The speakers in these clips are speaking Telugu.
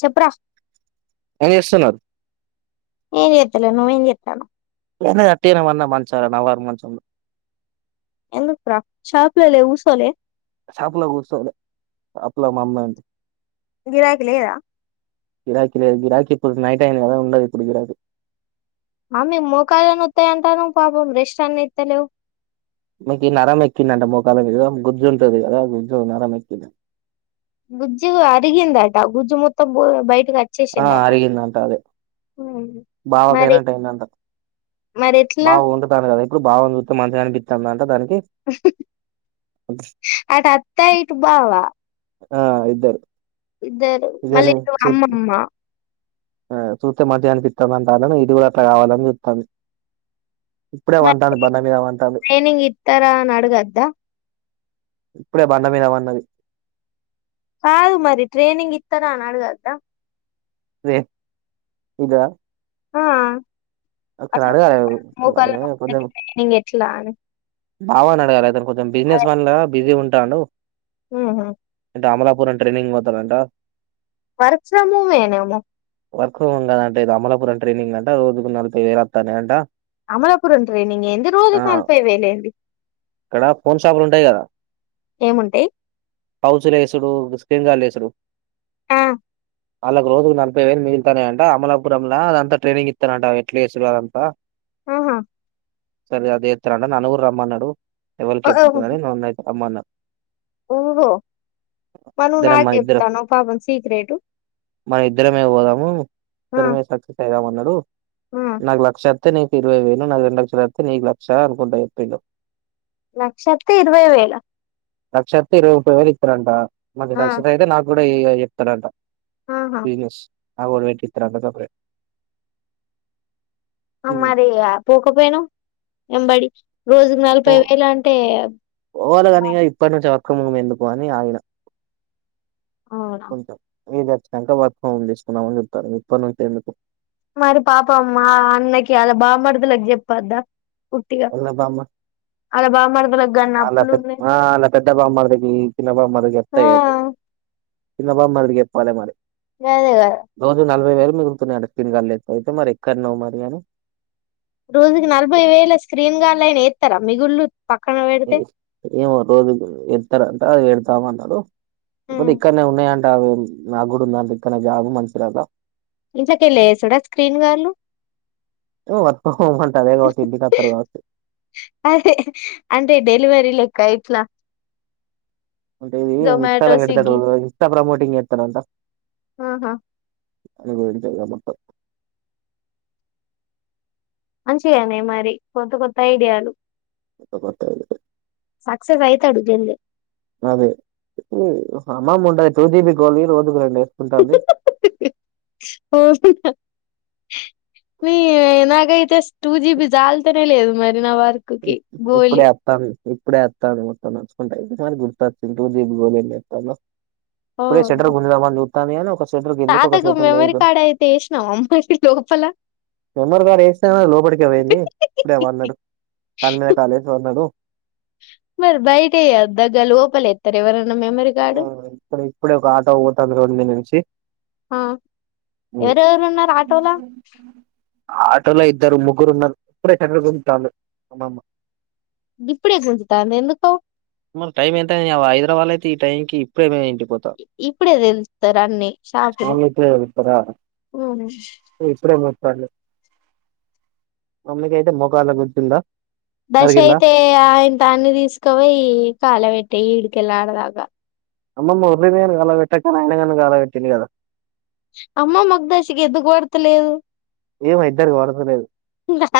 చెప్పురా ఏం చేస్తున్నారు ఏం చేత్తలేన్ నువ్వేం చేత్తానవ్వ్ ఏం లేద్ అట్టనేపన్న మంచాల నవారు మంచంలో ఎందుకురా షాప్ లో పోయి కూసోలే షాపులా కూసోలే షాపులో మా అమ్మ ఉంది గిరాకి లేదా గిరాక్గిరాకీ ఇప్పుడు నైటైంది కదా ఉందిప్పుడు గిరాకి ఆమె మొక్కాళ్ళే నోతయంతాన్నవ్ పాపం రెస్టాన్నిత్తలేవ్ ఈమెకినరం ఎక్కిందింట మోకాల్ల మీద గుజ్జు ఉంటుది కదా గుజ్జు నరం ఎక్కింది గుజ్జు అరిగిందా గుజ్జ మత్తం బో ఆ వచ్చేసిందట అరిగిందంట అదే మరి బావకైన్టైందంట మరి ఎట్లా బాగుంటాను కదా ఇప్పుడు బాగు చస్త మంచిగానిి అంట దానికి అడ అత్తా ఇటు బావా ఆ ఇద్దరు ఇద్దరు మళ్ళీ ఇదేని ఇద్ద చూ అమ్మమ్మ ఆ చూత మధ్యాహనికిపిస్తామంతను ఇది కూడా అట్లా కావాలని చెప్తాంది మ ట్రైనింగ్ ఇతర నడగద్దా ఇప్పుడే బండమదమన్నది కాదు మరి ట్రైనింగ్ ఇస్తాను అని అడుగద్దా అే ఇదా ఆ అట్లా అఖెరాడ ఆ కొ లానే బావ అడగాలి అను కొంచెం బిజినెస్ మన్లా బిజీ ఉంటా ట్టానుో ఆ అమలాపురం ట్రైనింగ్ పోతందింట వర్క్ ఫ్రమ్ హోమ్ ఏనేమో వర్క్ ఫోమ్ కదంట ఇది అమలాపురం ట్రైనింగ్ అంట రోుకు నలభై వేలు వస్తానే అంటా అమలాపురంంట ఎంత రోజకినాాల పోయవలే ఇక్కడ ఫోన్ షాపులు ఉంటాయి కదా ఏముంటాయి పౌచలేసుడు టెంగాళసరు ఆ వాళ్ళకి రోజులు నలభై వేలు మిగుతానే అంట అమలాపురంలో అదంతా ట్రైనింగ్ ఇస్తానంట ఎట్లాేదంతా ఆహా సరే అదే న బహమన్నాడు ఎవరికి చెప్ప కాని నన్నయి అమ్మన్నారు ఓహో మరి నువ్వు నాకు మన ఇద్దరం చెప్తానవ్ పాపం సీక్రెటు మన ఇద్దరమే పోదాము ఆ ఇద్దరమే సక్సెస్ అయిదామ అన్నారు ఆ నాకు లక్ష నీ ఇవై వేను నాకు రెండు లస్తతే నీ లక్ష అకుంటాయి ప లక్షత్ ఇరువై వేల పంట ఆ మక్ష అయితే నాగు ఇప్పు చెప్తానంట ఆహా బజినస్ ఆ వొళ్ళు ఇప్పిత్తర అక్క సెపరేట్ అ మరి ఇగ పోక పోయిన ఎంబడి రోజు పో నలభై వేలు అంటే క్రమం ఎందుకు అని ఆయన అవునా పోయిట మీది వచ్చినంక వర్క్ ఫ్రం హోమ్ తీసుకున్నామని చెప్తారు ఇప్పటి నుంచే ఎందుకు మరి పాపం మా అన్నకి అలా బామర్ధులకి చెప్పద్దా ఉట్టిగా వాళ్ళ బామ్మ అలా బామర్ధులకి ఆళ్ళ పె ఆళ్ల పెద్ద బామర్ది మ్మ్ చిన్న పాప మాదిరి గా ఆ ఎత్తయ్యేది చిన్న బామర్దికి చెప్పాలే మరి వెదేగద యిరవై వేలు మిగులుతున్నాయి మింత న అడి తిన కలేదు అయితే మరి ఎక్కడన్నావు మరి అని రోజుకి నలభై వేల స్క్రీన్ గాళ్యిన ఎత్తర మిగులు ఎస్ ఏమో ఒక రోజు ఎతార ఆ వెళ్తాం అంటాడు ఉమ్ ఇపొద్దిక్కనే ఉన్నయాం [unintelligible] ఇంట్లకెళ్ళేసుడా స్క్రీన్ వాళ్ళు చో వర్క్ హోమంట అదే కావచ్చు ఇంటికత్తడు కావొచ్చు కా ఇట్లా అంటే ఇది జొమాటో ఇన్స్టాలో పెడతడు స్విగ్గీ ఇన్స్టా ప్రమోట్ రింగేత్తడంటా ఆహా అది [unintelligible] మంచిగానేయ్ మరి కొత్త కొత్త ఐడియాలు కొత్త కొత్త ఐడియాలే సక్సెస్ అయితాడు జల్దీ అదే [unintelligible] ఓ [unintelligible] మీ నాకైతే టూ జీబి జాలుతనే లేదు మర్ ఇనవార్కుకి గోలి ఇప్పుడే వత్తాంది ఇప్పుడే వత్తాంది మొత్తం నచ్చుకుంటైతే మరి గుర్తొచ్చింది టూ జీబి మొబైల్ తెత్తాను ఇప్పుడే అవునా షెటర్ గుంజదామని జూ తమ నోకస్ తాతకు మెమరీ కార్డ్ అయితే వేసినావా మరి లోపల మెమరీ కార్డ్ వేస్తే లోపడికి పోయింది ఇప్పుడేవ అన్నాడు కాలి మీద కాలేసి హలో మరి బయట అయ్యొద్ద గా లోపల ఎత్తర ఎవర ఆ ఇప్పుడ ఇప్పుడే ఒక ఆటో పోతుంది రోడ్ మీద నుంచి ఆ ఎవరెవరు ఉన్నారు ఆటోలా ఆటోలో ఇద్దరు ము ముగ్గురు ఉన్నరూ ఇప్పుడే చంద్ర గుంటంటాలు మా ఇప్పుడే గుంచి తాంది ఎందుకో మరి టైం ఎంత అయింది వహైదరాబాద్ అయితే ఈ టైంకి ఇప్పుడేమంటి ఇప్పుడే తెలుస్తారు అన్ని షాపులు వాళ్ళు ఇప్పుడే పోతారా హ్మ్ ర్లే మమ్మీకైతే మొకళ్ళ గుర్చిుందా దశ అయితే ఆయన దాన్ని తీసుకోయి కాలవెట్ట ఇడికెల్లి ఆ అమ్మమ్మ మురళీ కాల పెట్టా కరాణంగాను కాలవెట్టింది కదా అమ్మ మాకు దశకి ఎందుకు పడతలేదు ఏమో ఇద్దరికి పడతలేదు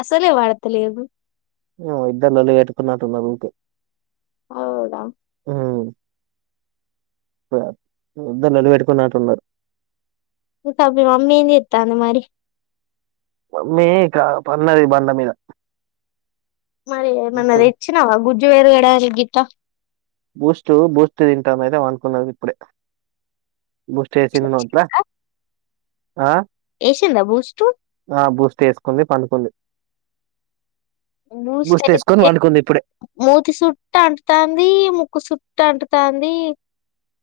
అసలే పడతలేదు ఏమో ఇద్దరు లొల్లి పెట్టుకున్నట్టున్నారు ఊకే అవునా మ్ ఇద్దరు లొల్లి పెట్టుకున్నట్టునారు ఇకాపి మమ్మేంమీ చేతంది మరి మీ క పన్నది బండ మీద మరి మనది ఇచ్చినావా గుజ్ వేరుగడ అరి గీత బూస్ట్ బూస్ట్ తింటామ అయితే అనుకున్నది ఇప్పుడే బూస్ట్ యేసింది నోట్ల ఆ ఎసంద బూస్టు కొంది పండుకుంది బూస్ట్ వేసుకొని అయి పండుకుంది ఇప్పుడే మూతి సుట్ అంటూ తాంది ము ఉక్కు చుటు అంటుతంది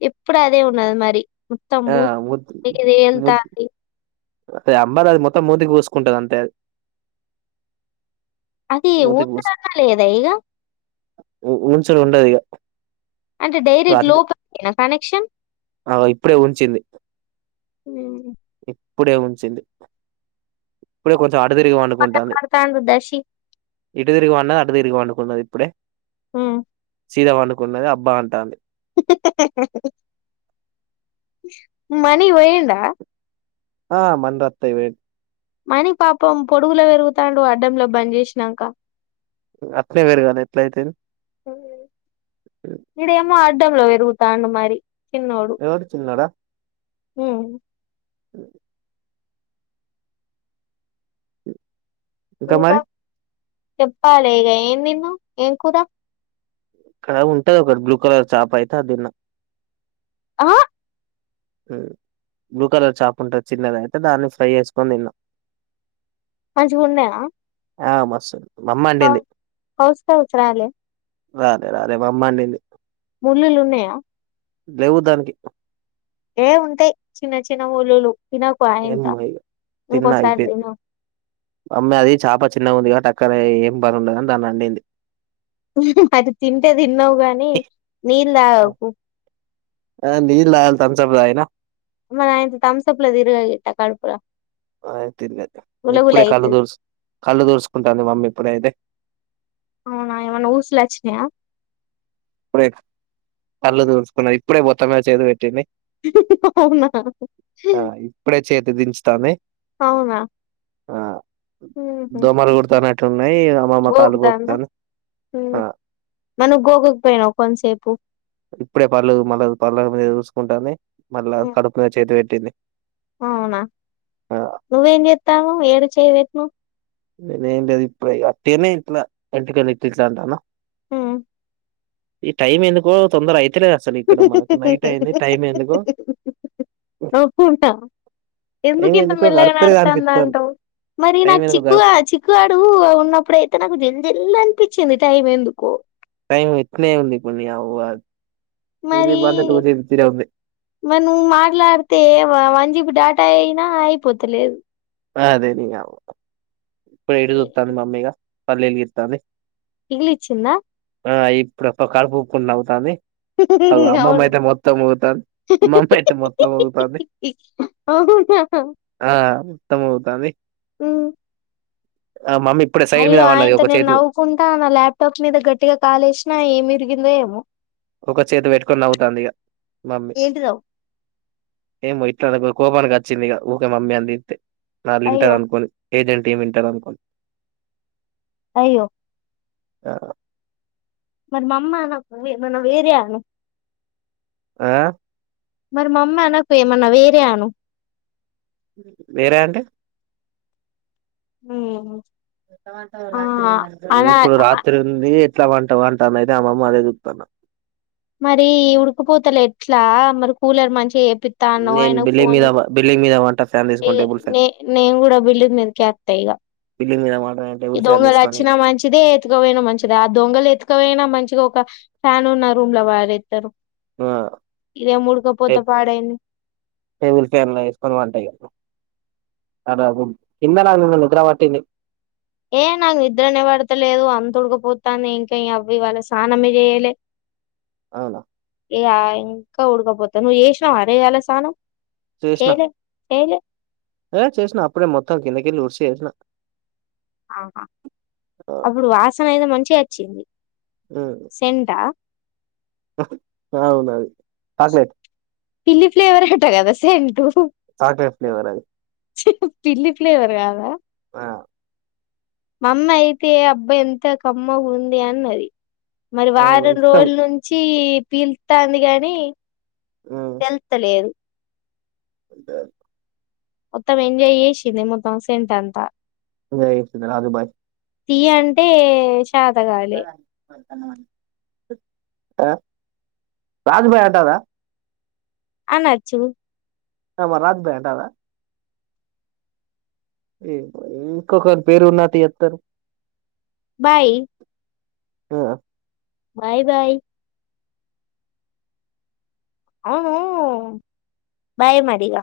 ఎప్పుడు అదే ఉన్నది మరి ఆ మత్తంబు ముద్ ఎంత అదే అంబారు అది మొత్తం మూదకి పోసుకుంటది అంతే అది అది మూతికి పూసు ఊంటదన్న లేద ఇగ ఉ ఊనసలు ఉండదిగ అంటే డైరెక్ట్ లోపల కనెక్షన్ ఆ ఇప్పుడే ఉంచింది ఏం ఇప్పుడే ఉంచింది కు కొ అటు తిరిగి వండుకుంటాంది మాట్లాడతాండు దశి ఇటు తిరిగి తిరిగి పన్డుకున్నాదిప్పుడే ఉమ్ చీదా పనుకున్నది అబ్బా అంటాన్ది ఇహ్హ్ ఇహ్హ్ హ్ ఇహ్హ్ మణి పోయిన్డా ఆ మన్రైతాయ్ పోయిన్డ్ మణి పాపం పొడుగులో పెరుగుతాన్డు అడ్డంలో బంద్ చేస్నాక అట్నే వేరుగనె ఎట్లాయ్తాది ఆ ఆ ఈడేమో అడ్ అడ్డమ్లో పెరుగుతాన్డ్ మరి ఎవడు చిన్నోడా హుమ్ ఇంక మరి చెప్పాలి ఇగ ఏమ్ తిన్నావ్ ఏం కూర ఇక్కడ ఉంటది ఒకటి బ్లూ కలర్ చాపైతే అదిన్న అ ఉమ్ బ్లూ కలర్ చాప్ వుంటది చిన్నది అయితే దాన్ని ఫ్రై చేస్కొని తిన్నా మంచిగున్నాయా ఆ మస్తుంది హ కౌస్ కౌస్ రాలె రాలే రాలే మమ్మండింది ముళ్ళులున్నాయా లేవు దాన్కి ఏ ఉంటయ్ చిన్న చిన్న ముల్లులు తినకు ఏమ్ ఆయింత ముయ్యు తిన్న ఇంకోసారి అయిపోన్ద్ తినవు. మమ్మే అది చాప చెర్ అన్నం ఉంది కాబట్టి అక్కడే ఏం పని ఉండదని దాన్ని అండింది ఊహ్హ్మ్ అది తింటే తిన్నావ్ గానీ నీల్ల్ తాగకు ధాంసప్ తాగిన మరి అయింతా ధాంసప్లోతిరిగేయ్ గిట్ట కడుపుల ఆ తినది హ్ గులగుల ఇప్పుడే కళ్ళు అయితది తుడ్స్ కళ్ళు తుడస్కుంటాన్ది మమ్మీ ఇప్పుడే అయితే అవునా ఏమన్నా ఊస్లాచ్చినయా ఇప్పుడే కళ్ళు తుడస్కునది ఇప్పుడే బొత్త మీద చేతు పెట్టింది ఇహ్హ్ ఇహ్హ్ హ్ అవ్నా హ్ తమే అవునా ఉహామ్ నైయ్ అమ్మమ్మ కాలుగోకుతునయ్ ఉమ్. మరి నువ్ గోకక్ పోయ్నావా కొంత్సేపు ఇప్పుడే పళ్లు మళ్లా పళ్ళ మీద చూస్కుంటాంది మల్ల ఉమ్. కడుపు [inaudible] చేతి పెట్ ఏంది అవునా నువ్వేం చేత్తావు ఏడ చెయ్ పెట్నావ్ నేనేం లేదు ఇప్పుడే అట్టేనే ఇంట్లా [unintelligible] ఇట్లిట్లా అంటాన్నా ఉమ్ ఈ టైమ్ ఎందుకో తొందరై ఎందుకో నవ్ కుంటా ఎందుకు టైం ఇంత ఎందుకో మెల్లగా గడతలేదు అనిపిత్తాంది నడుతుందంటావ్ మరి టైం నాకు ఎందుకో చిక్కు గడ చిక్కు గాడు ఉన్నప్పుడైతే నాకు జిల్ జి లొల్లనిపిచ్చింది టైం ఎందుకో టైమ్ ఇట్నే ఉందిప్పుడు నియవ్వ మరి [unintelligible] మరి నువ్ మాట్లాడితే వ వన్ జీ బి డేటా అయినా అయిపోతలేదు అదే నీ ఔ ఇప్పుడు వీడియో చూత్తాంది మమ్మీ ఇగా పల్లెలిగిత్తాంది ఇల్లిచ్చిందా ఆ ఇప్పుడు ప కలుపూపుకుంటా నవ్వుతాంది అగో అమ్మమ్మ అవునా అయితే మొత్తం ఊగుతాంది అమ్మమ్మ అయితే మొత్తం ఊగుతాంది అవునా త్తం ఊగుతాంది ఉ ఆ మమ్మీ ఇప్పుడే సైడ్ మీద అయ్యో పన్నది ఆయంత ఒక నేను చేతి నవ్వుకుంటా ఉన్నా ల్యాప్టాప్ మీద గట్టిగా కాలేసినా ఏమి ఇరిగిందో ఏమో ఒక చేతి పెట్టుకొని నవ్వుతాంది ఇగ మమ్మీ ఏంటిదో ఏంబో ఇట్లానే గొ కోపానికి వచ్చిందిగ ఊకో మమ్మీ నాలింటావు అయ్యో అనుకొని [unintelligible] వింటారనుకున్ అయ్యో మరి మా అమ్మ నాకు [unintelligible] నువ్వే చెయ్యాల ఆ మరి మా అమ్మ అనకు ఏమన్నా వేరే అను వేరే అంటే ఉమ్మ్ ఇప్పుడు రాత్రి ఉంది ఇంట్లా పంటావా అంటాంది అయితే అమ్మమ్మ అదే చూతాన్నా మరి ఈ ఉడుకుపోతల ఎట్లా మరి కూలర్ మంచిగా చెప్ నేను బిల్లి మీద బిల్డింగ్ మీద పంట ఈ నే నేను కూడా బిల్డింగ్ మీదకి ఎక్తా ఇగ బిల్డింగ్ మీద వంట టేబుల్ ఈ ఫ్యాన్ దొంగలు తీసుకొని వచ్చినా మంచిదే ఎతుకపోయినా మంచిదే ఆ దొంగలు ఎతుకపోయినా మం మంచిగా ఒక ఫ్యాన్ ఉన్న రూమ్ లో పారేస్తారు ఆ టే పాడైంది టేబుల్ ఫ్యాన్ లో వేసుకొని పంటఇగ దాదాపు కింద [unintelligible] నిద్ర పట్టింది ఏ నాకు నిద్రనే బడతలేదు అంత ఉడకపోతాంది ఇంకా అవి ఇవాళ సానం ఏ చేయలే అవునా ఇకా ఇంకా ఉడకపోతా నువ్వు చేసినావు అరే ఈయ్యాల స్నానం చేసిన చేయలే, చేయలే ఏ చేసిన అప్పుడే మొత్తం కిందకెల్లి ఉరిసి చేసిన ఆహా అప్పుడు వాసన అయితే మంచిగా చి సెంట్ ఆ బావున్నది [unintelligible] పిల్లి ఫ్లేవర్ హట గద సెంటూ చాక్లెట్ ఫ్లేవర్ అది టిల్లీ ఫ్లేవర్ కాదా ఆ మామ్మ అయితే అబ్బాయి ఎంత కమ్మగఉంది అన్నది మరి అవును వారం ఇష్టం రోజులు వుంచి పీల్లుత్తాంది కానీ తెల్తలేదు మొత్తం ఎంజాయ్ చేసింది మొత్తం సెంట్ అంతా [unintelligible] బాయ్ తీ అంటే తాత గాలి ఆ రాజుభాయ్ అంటారా అనచ్చు అమ రాజుబాయ్ అంటార ఇ ఇంకొకరు పేరున్నటి చెప్తారు బాయ్ ఆ బై బై బై మరి ఇగ